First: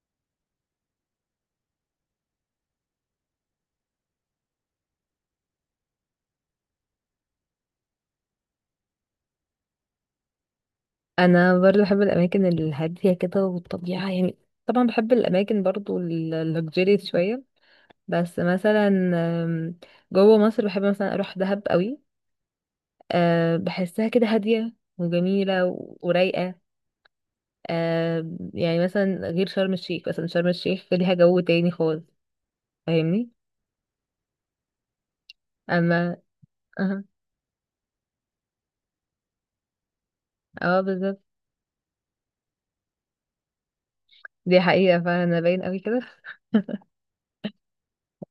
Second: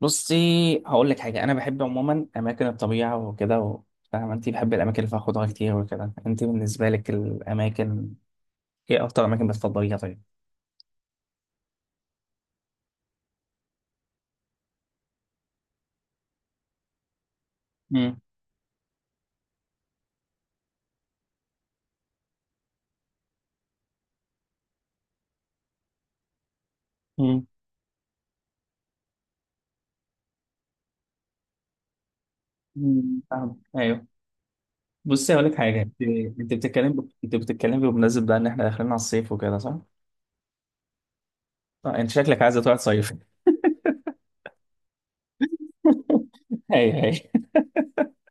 بصي، هقول لك حاجه. انا بحب عموما اماكن الطبيعه وكده فاهمه. انت بحب الاماكن اللي فيها خضره كتير وكده، انت بالنسبه لك الاماكن ايه اكتر اماكن بتفضليها؟ طيب. انا برضو بحب الاماكن الهاديه كده والطبيعه يعني. طبعا بحب الاماكن برضو اللوكجيري شويه. امم. بس مثلا آم، جوه مصر بحب مثلا اروح دهب قوي. بحسها كده هاديه وجميله ورايقه. امم. آه، يعني مثلا غير شرم الشيخ، مثلا شرم الشيخ ليها جو تاني خالص، أمم، فاهمني؟ فاهم، ايوه. بصي، هقول لك حاجه. انت اما انت اه، انت بتتكلم بمناسبه ده، ان احنا داخلين على الصيف وكده، صح؟ آه، بالظبط. آه، انت شكلك عايزه تروح تصيف. دي حقيقه فعلا، انا باين قوي كده. ايوه، ايوه،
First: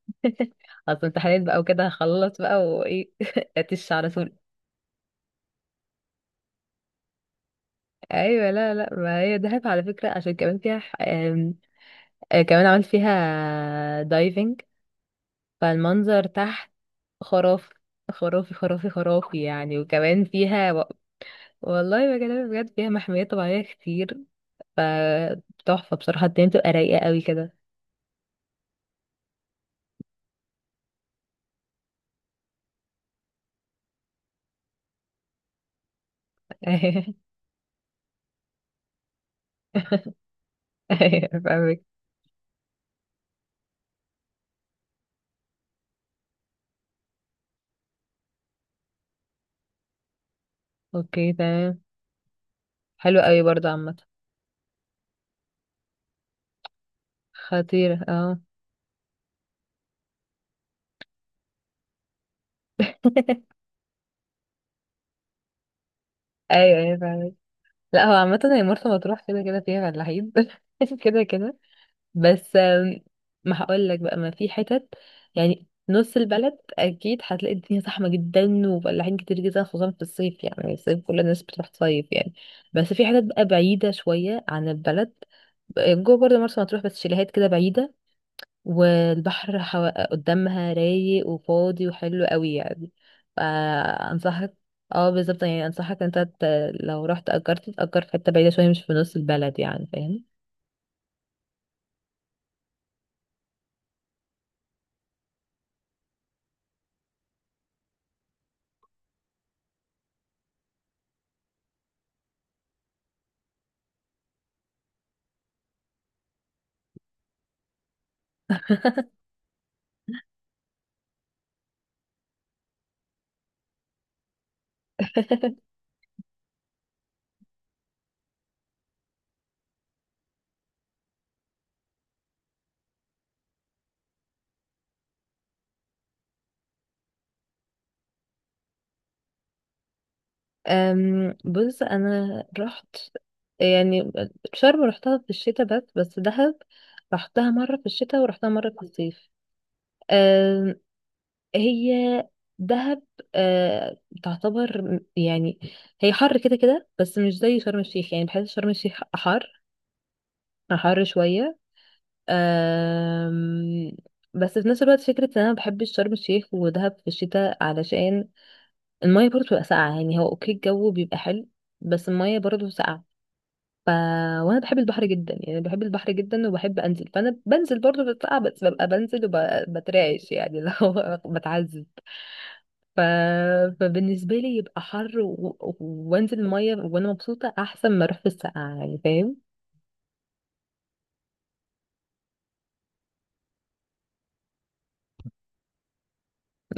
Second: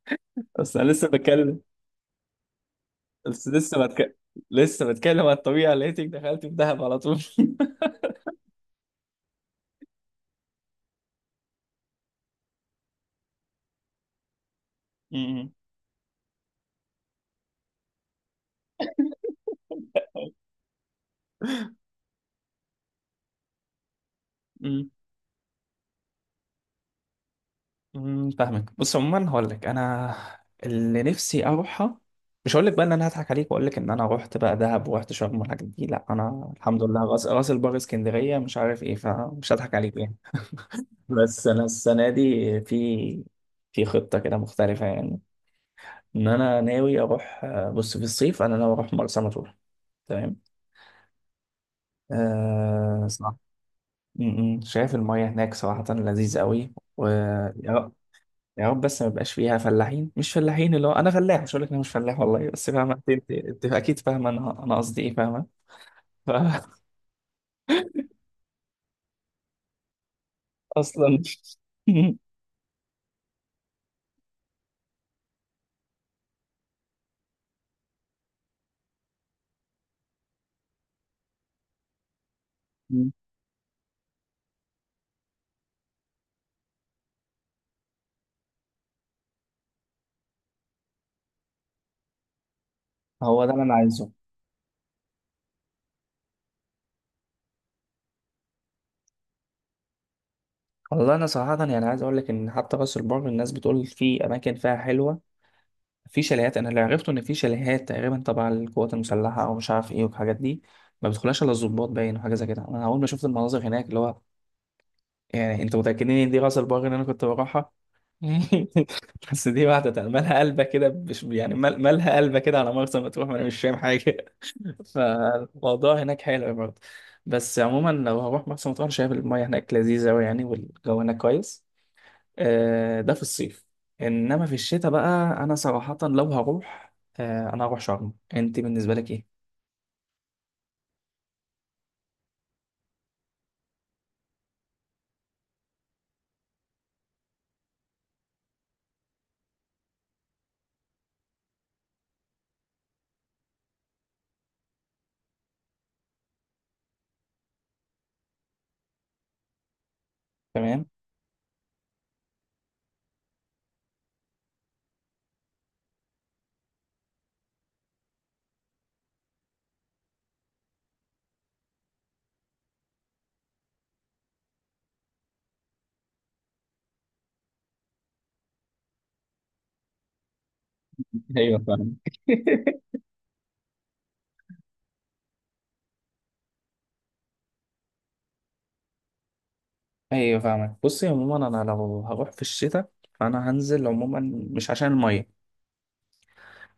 بس انا اصلا لسه امتحانات بتكلم. بقى وكده، هخلص بقى وايه. بس لسه اتش على بتكلم. طول. لسه بتكلم عن الطبيعه لقيتك دخلت في دهب على طول. ايوه، لا لا، ما هي دهب على فكره عشان كمان فيها كمان عملت فيها دايفنج. أمم. فالمنظر تحت خرافي. خرافي خرافي خرافي يعني، وكمان فيها والله بكلمك بجد، فيها محميات طبيعيه كتير. أمم. فتحفه بصراحه، الدنيا بتبقى رايقه قوي كده. فاهمك. بص، عموما هقول لك انا اللي نفسي اروحها. مش هقول لك بقى ان انا هضحك عليك واقول لك ان انا رحت بقى دهب ورحت شرم والحاجات دي، لا انا الحمد لله، راس راس البر، اسكندريه، مش عارف ايه، فمش هضحك عليك يعني. ايوه بس انا فاهمك. السنه دي في في خطه كده مختلفه يعني، ان انا ناوي اروح. بص، في الصيف انا ناوي اروح مرسى مطروح. تمام. اوكي تمام. آه، حلو صح. قوي برضه عامه. م- م. شايف المياه هناك صراحه لذيذ قوي و... خطيره اه. يا رب بس ما يبقاش فيها فلاحين، مش فلاحين اللي هو انا فلاح، مش هقول لك انا مش فلاح والله، بس فاهمه انت، انت انت اكيد فاهمه انا قصدي ايه، فاهمه. ف- ايوه ايوه فاهمك. لا، هو عامه هي مرسى مطروح كده كده فيها فلاحين. اصلا. كده كده. بس ما هقول لك بقى، ما في حتت. يعني نص البلد اكيد هتلاقي الدنيا زحمه جدا وفلاحين كتير جدا، خصوصا في الصيف، يعني الصيف كل الناس بتروح تصيف يعني. بس في حتت بقى بعيده شويه عن البلد. جوه برضه مرسى مطروح، بس شاليهات كده بعيده. والبحر قدامها رايق وفاضي وحلو قوي يعني. هو ده اللي انا عايزه. فانصحك. اه بالظبط، يعني انصحك لو رحت اجرت تأجر في حته بعيده شويه، مش في نص البلد، يعني فاهم. والله انا صراحه يعني عايز اقول لك ان حتى راس البر الناس بتقول في اماكن فيها حلوه، في شاليهات. انا اللي عرفته ان في شاليهات تقريبا تبع القوات المسلحه او مش عارف ايه والحاجات دي، ما بتدخلهاش الا الضباط باين وحاجه زي كده. انا اول ما شفت المناظر هناك اللي هو، يعني انتوا متاكدين ان دي راس البر اللي انا كنت بروحها؟ بس دي واحدة تانية، مالها قلبة كده مش يعني مالها قلبة كده على مرسى مطروح، ما انا مش فاهم حاجة. فالموضوع هناك حلو برضه. بس عموما لو هروح مرسى مطروح أنا شايف المية هناك لذيذة أوي يعني، والجو هناك كويس. آه، ده في الصيف. انما في الشتاء بقى، انا صراحة لو هروح، انا هروح شرم. انت بالنسبة لك ايه؟ أم، بص انا رحت، يعني شرم رحتها في الشتاء. بس دهب رحتها مرة في الشتاء ورحتها مرة في الصيف. أم، هي دهب أه، تعتبر يعني. هي حر كده كده، بس مش زي شرم الشيخ، يعني بحس شرم الشيخ حر. تمام. حر شوية. أم، بس في نفس الوقت، فكرة ان انا بحب شرم الشيخ ودهب في الشتاء علشان المية برضه بتبقى ساقعة. يعني هو اوكي الجو بيبقى حلو، بس المية برضه ساقعة. ف... وانا بحب البحر جدا، يعني بحب البحر جدا وبحب انزل، فانا بنزل برضه بتقع، بس ببقى بنزل وبترعش، يعني اللي هو ايوه، بتعذب. فاهم. ف... فبالنسبه لي يبقى حر وانزل الميه وانا مبسوطه، احسن ما اروح في السقعه، يعني فاهم. ايوه، فاهمك. بصي، عموما انا لو هروح في الشتاء فانا هنزل عموما، مش عشان المية.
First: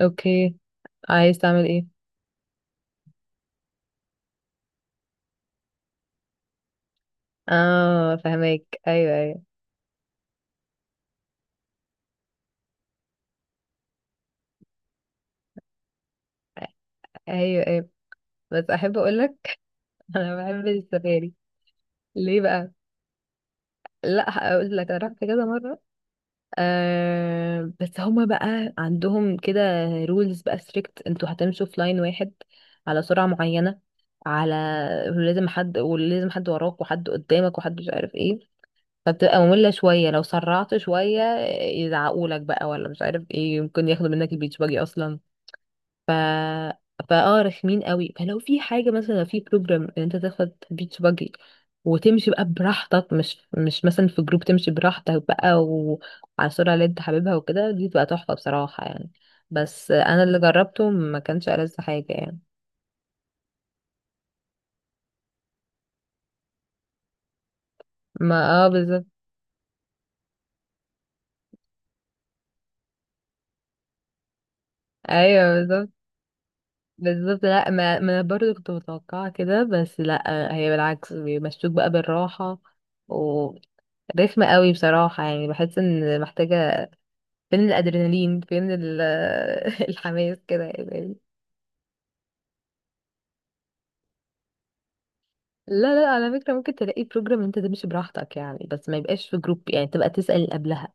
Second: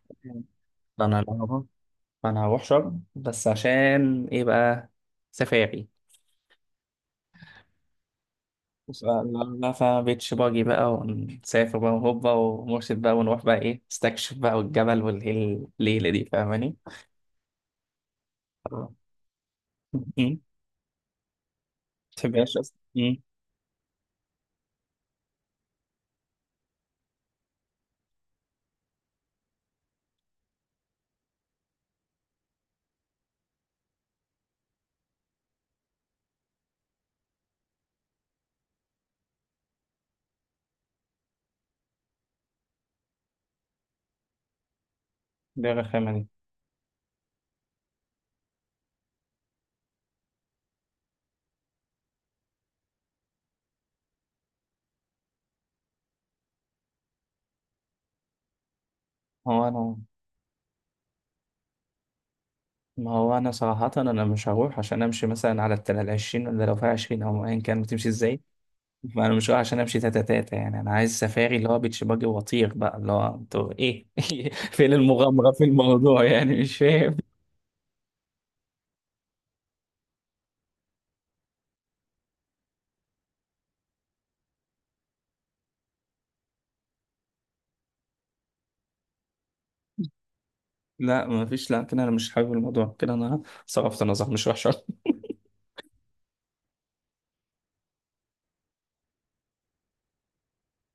اوكي، انا لو عايز هروح، تعمل ايه؟ ما انا هروح شرم بس عشان ايه بقى؟ سفاري. اه فهمك، بس ايوه بقى، ايوه. لا فا بيتش باجي بقى، ونسافر بقى وهوبا ومرشد بقى، ونروح بقى ايه، نستكشف بقى، والجبل والليل الليلة دي، فاهماني؟ ايوه ايوه بس آه. احب اقول لك. انا ما بحب السفاري. ليه تحبهاش بقى؟ اصلا؟ لا، هقول لك انا رحت كذا مره. آه بس هما بقى عندهم كده رولز بقى ستريكت، انتوا هتمشوا في لاين واحد على سرعة معينة. على ولازم حد وراك، وحد قدامك، وحد مش عارف ايه. فبتبقى مملة شوية، لو سرعت شوية يزعقولك بقى، ولا مش عارف ايه، ممكن ياخدوا منك البيتش باجي اصلا. دي ف الرخامة دي. فاه رخمين قوي، فلو في حاجه مثلا، لو في بروجرام ان انت تاخد بيتش باجي وتمشي بقى براحتك، مش مثلا في جروب، تمشي براحتك بقى وعلى السرعه اللي انت حاببها وكده، دي تبقى تحفه بصراحه يعني. هو بس انا انا اللي جربته ما كانش ألذ حاجه يعني. ما هو انا صراحة انا مش هروح عشان امشي مثلا على العشرين، ولا لو فيها عشرين او ايا كان بتمشي ما ازاي. اه بالظبط. فانا مش رايح عشان امشي تاتا تاتا يعني، انا عايز سفاري اللي هو بيتش باجي وطير بقى، اللي هو انتوا ايه، فين ايوه المغامره في بالظبط. الموضوع يعني، مش فاهم. بالظبط، لا ما انا برضه كنت متوقعه كده، بس لا، هي بالعكس بيمشوك بقى بالراحه. و رخمة قوي بصراحة، يعني بحس ان محتاجة فين الادرينالين، فين الحماس كده يعني. لا، ما فيش، لا كده انا مش حابب الموضوع كده، انا صرفت نظر، مش وحشه. لا لا، على فكرة ممكن تلاقي بروجرام انت تمشي براحتك يعني، بس ما يبقاش في جروب، يعني تبقى تسأل قبلها.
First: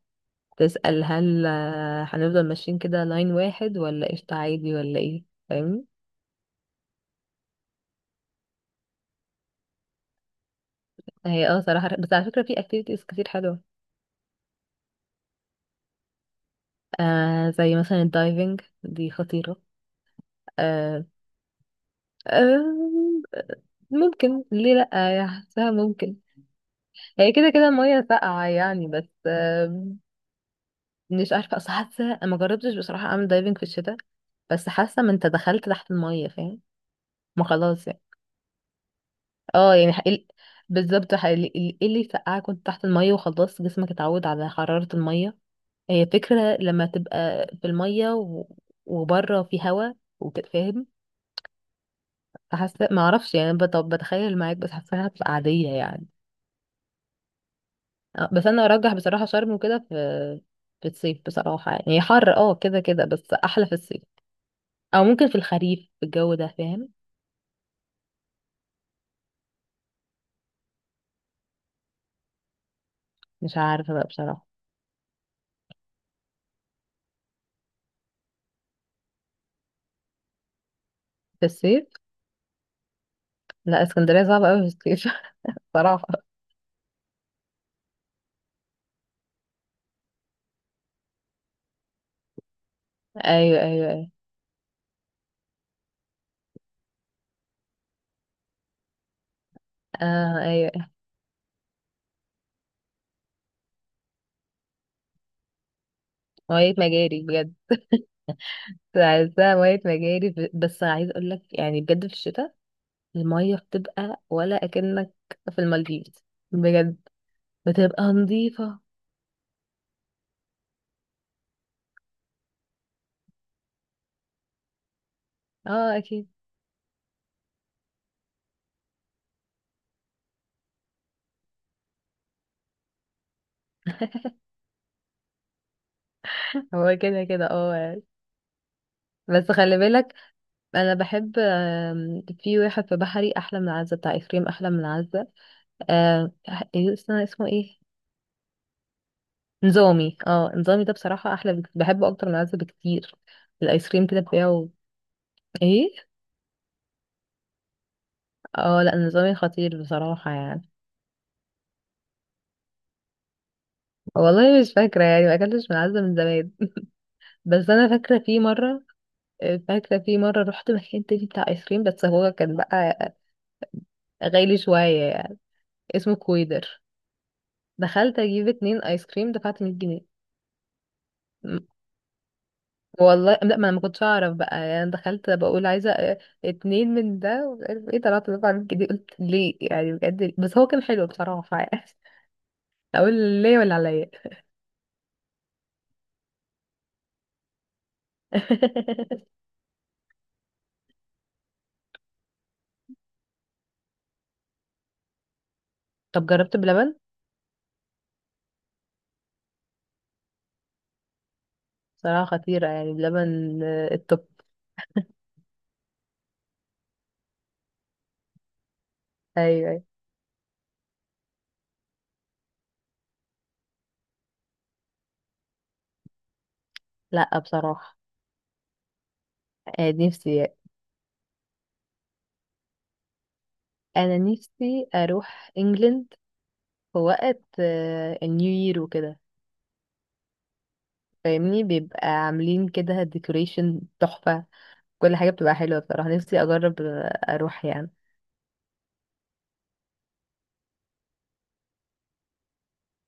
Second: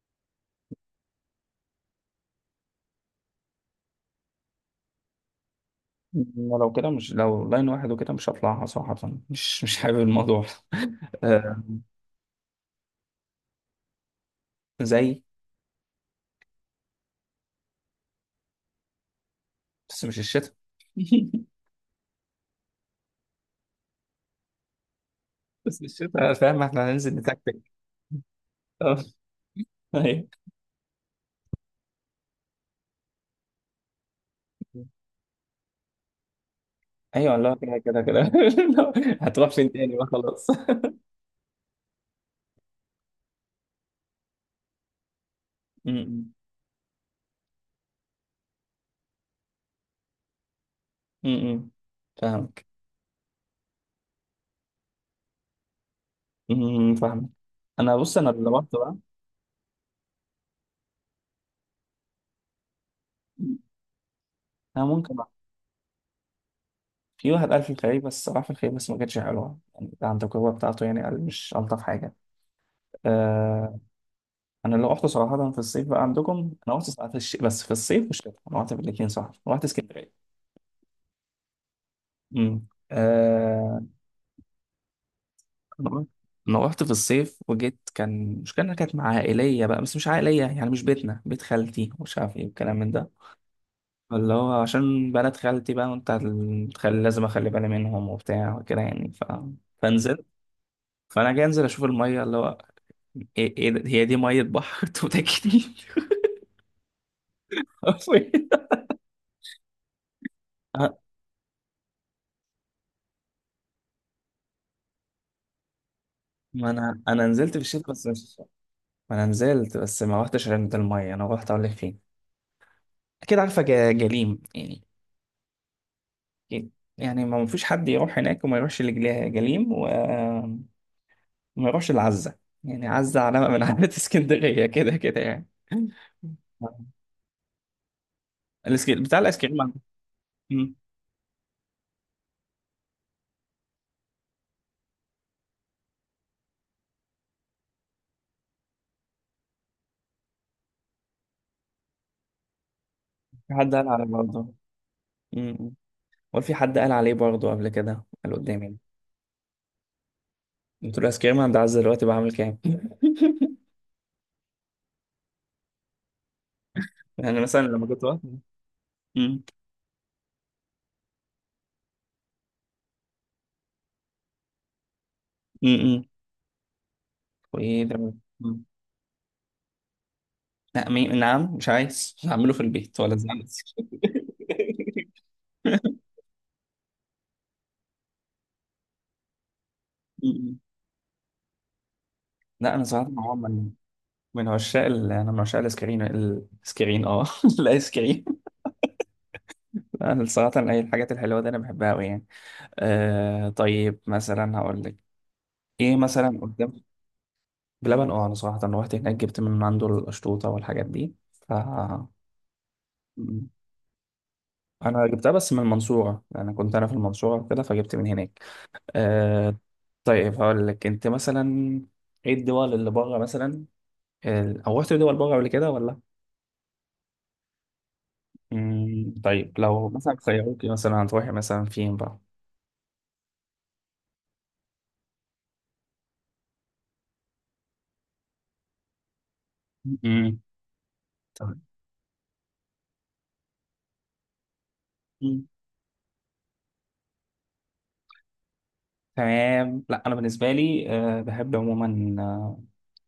تسأل هل هنفضل ماشيين كده لاين واحد، ولا قشطة عادي ولا ايه، فاهمني؟ أنا لو كده، مش لو لاين واحد وكده مش هطلعها صراحه، مش حابب الموضوع. هي اه آه، صراحة، بس على فكرة في اكتيفيتيز كتير حلوة. زي. آه زي مثلا الدايفنج دي خطيرة. بس مش الشتاء. آه. آه، ممكن، ليه لأ يعني، حاساها بس ممكن. الشتاء فاهم، احنا هننزل هي كده نتكتك. كده المية ساقعة يعني، آه، بس ايوه، مش عارفه، اصل حاسه ما جربتش بصراحه اعمل دايفنج في الشتاء. بس حاسه ما انت دخلت تحت الميه فاهم، ايوه. ما لا كده خلاص يعني. كده كده. هتروح فين اه يعني تاني بقى خلاص؟ بالظبط ايه اللي يسقعك وانت تحت الميه، وخلاص جسمك اتعود على حراره الميه. م- هي م- فكره لما تبقى في الميه وبره في هوا وتتفاهم. م- م. فاهمك. فحاسه ما اعرفش يعني، طب بتخيل معاك، بس حاساها هتبقى عاديه يعني. فاهمك. انا بص، انا بس اللي انا رحت ارجح بقى. بصراحه شرم وكده، في الصيف بصراحه يعني، هي حر اه كده كده بس احلى في الصيف. انا او ممكن ممكن بقى. في الخريف، في الجو ده فاهم. في واحد قال في الخليج، بس راح في الخليج بس ما كانتش حلوه يعني عن التجربه بتاعته يعني، قال مش الطف حاجه. مش آه. عارفة بقى بصراحة. انا اللي رحت صراحه في الصيف بقى عندكم، انا رحت في بس في الصيف والشتاء، انا رحت في الاثنين، صح، رحت اسكندريه. في الصيف. آه. لا، اسكندرية صعبة أوي في الصيف. انا رحت بصراحة. أنا رحت في الصيف وجيت، كان مش كان كانت مع عائليه بقى، بس مش عائليه يعني مش بيتنا، بيت خالتي ومش عارف ايه والكلام من ده، أيوة أيوة أيوة. اللي هو عشان بنات خالتي بقى، وانت هتخلي لازم اخلي بالي منهم وبتاع وكده يعني. فنزلت. آه أيوة. فانا جاي انزل اشوف الميه اللي هو، إيه ده؟ هي دي ميه بحر انتوا متاكدين؟ مية مجاري بجد. حرفياً. عايزاها مية مجاري بس أه، عايز أقولك يعني بجد، في الشتاء المية بتبقى ولا أكنك في المالديف ما بجد. انا نزلت في الشتاء بتبقى بس مش... نظيفة. ما انا نزلت بس ما رحتش عند الميه، انا رحت اقول لك فين. اكيد عارفه، جليم يعني. اه أكيد. أكيد. يعني ما فيش حد يروح هناك وما يروحش لجليم جليم وما يروحش لعزه. يعني عزه علامه من علامات اسكندريه كده كده يعني. هو كده كده اه يعني. الاسكيل بتاع الايس بس كريم خلي بالك، مم. أنا بحب في واحد في بحري أحلى من عزة بتاع إفريم، أحلى من عزة. آه، إيه اسمه، اسمه إيه، نظامي. اه، نظامي ده بصراحة أحلى بحبه أكتر من العزة بكتير. في حد قال الآيس عليه كريم كده برضه. بتاعه. مم. ايه. هو في حد قال عليه برضه قبل كده، قال قدامي. اه، لا نظامي خطير بصراحة يعني. قلت له الايس كريم عند عز دلوقتي بعمل كام؟ والله مش فاكرة يعني، ما أكلتش من العزة من زمان. يعني مثلا بس لما أنا كنت فاكرة واقف. في مرة. مم. فاكرة في مرة رحت مكان تاني بتاع آيس كريم، بس هو كان بقى غالي شوية يعني. مم. مم. اسمه كويدر. وايه ده؟ دخلت أجيب مم. اتنين آيس كريم، دفعت 100 جنيه. لا نعم، مش عايز هعمله في البيت ولا والله زعل. لا، ما انا ما كنتش اعرف بقى يعني، انا دخلت بقول عايزه اتنين من ده ومش عارف ايه. طلعت من كده قلت ليه يعني، بجد ليه؟ مم. بس هو كان حلو بصراحه يعني. لا، انا صراحه اقول هو ليه من ولا عليا. من انا من عشاق الايس كريم، الايس كريم، الايس كريم. لا، انا صراحه اي الحاجات الحلوه دي انا بحبها قوي يعني. آه، طيب مثلا هقول لك ايه طب مثلا جربت قدام. بلبن. بلبن، انا صراحة روحت هناك جبت من عنده القشطوطة والحاجات دي، ف... بصراحه خطيره يعني م. بلبن، التوب. انا جبتها بس من المنصورة، انا كنت انا في المنصورة كده فجبت من هناك. آه. ايوه أيوة. طيب هقول لك انت مثلا ايه الدول اللي بره مثلا، او رحت دول بره قبل كده ولا؟ لا بصراحه. مم. طيب، لو مثلا نفسي، خيروكي مثلا هتروحي مثلا فين بقى؟ انا نفسي اروح انجلند في وقت النيو يير وكده، مم. طيب. فاهمني؟ بيبقى عاملين كده ديكوريشن تحفه، كل حاجه مم. بتبقى حلوه بصراحه. نفسي اجرب اروح يعني. تمام. لا انا بالنسبة لي بحب عموما،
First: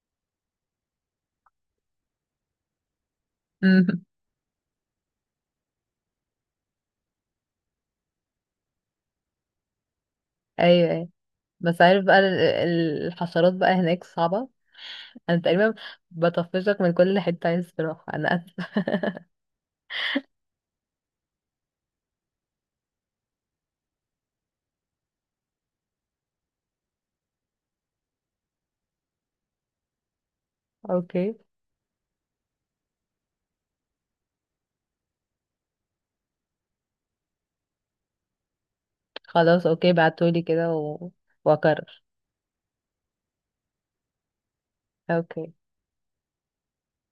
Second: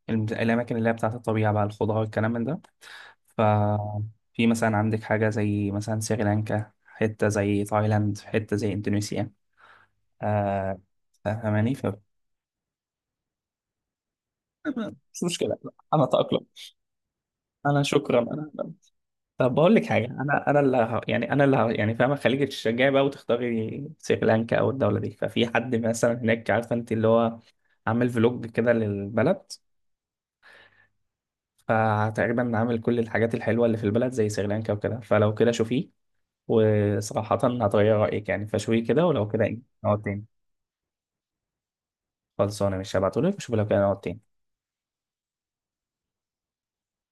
الأماكن اللي هي بتاعة الطبيعة بقى، الخضار والكلام من ده. مم. ففي مثلا عندك حاجة زي مثلا سريلانكا، حتة زي تايلاند، حتة زي إندونيسيا. آه. ايوه ايوه. فاهماني؟ بس ف... عارف بقى الحشرات بقى هناك صعبة. مش انا مشكلة، تقريبا أنا أتأقلم. بطفشك من كل حتة عايز أنا تروح، شكرا، انا أنا... اسفة. طب بقول لك حاجة، أنا اللي يعني، أنا اللي يعني فاهمة، خليك تشجعي بقى وتختاري سريلانكا أو الدولة دي. ففي حد مثلا هناك، عارفة أنت اللي هو عامل فلوج كده للبلد، اوكي فتقريبا عامل كل الحاجات الحلوة اللي في البلد زي سريلانكا وكده. فلو كده شوفيه، وصراحة هتغير رأيك يعني، فشوي كده ولو كده ايه. خلاص، اوكي نقعد تاني. بعتولي كده واكرر. خلصانة، مش هبعتهولك وشوف لو كده نقعد تاني. اوكي.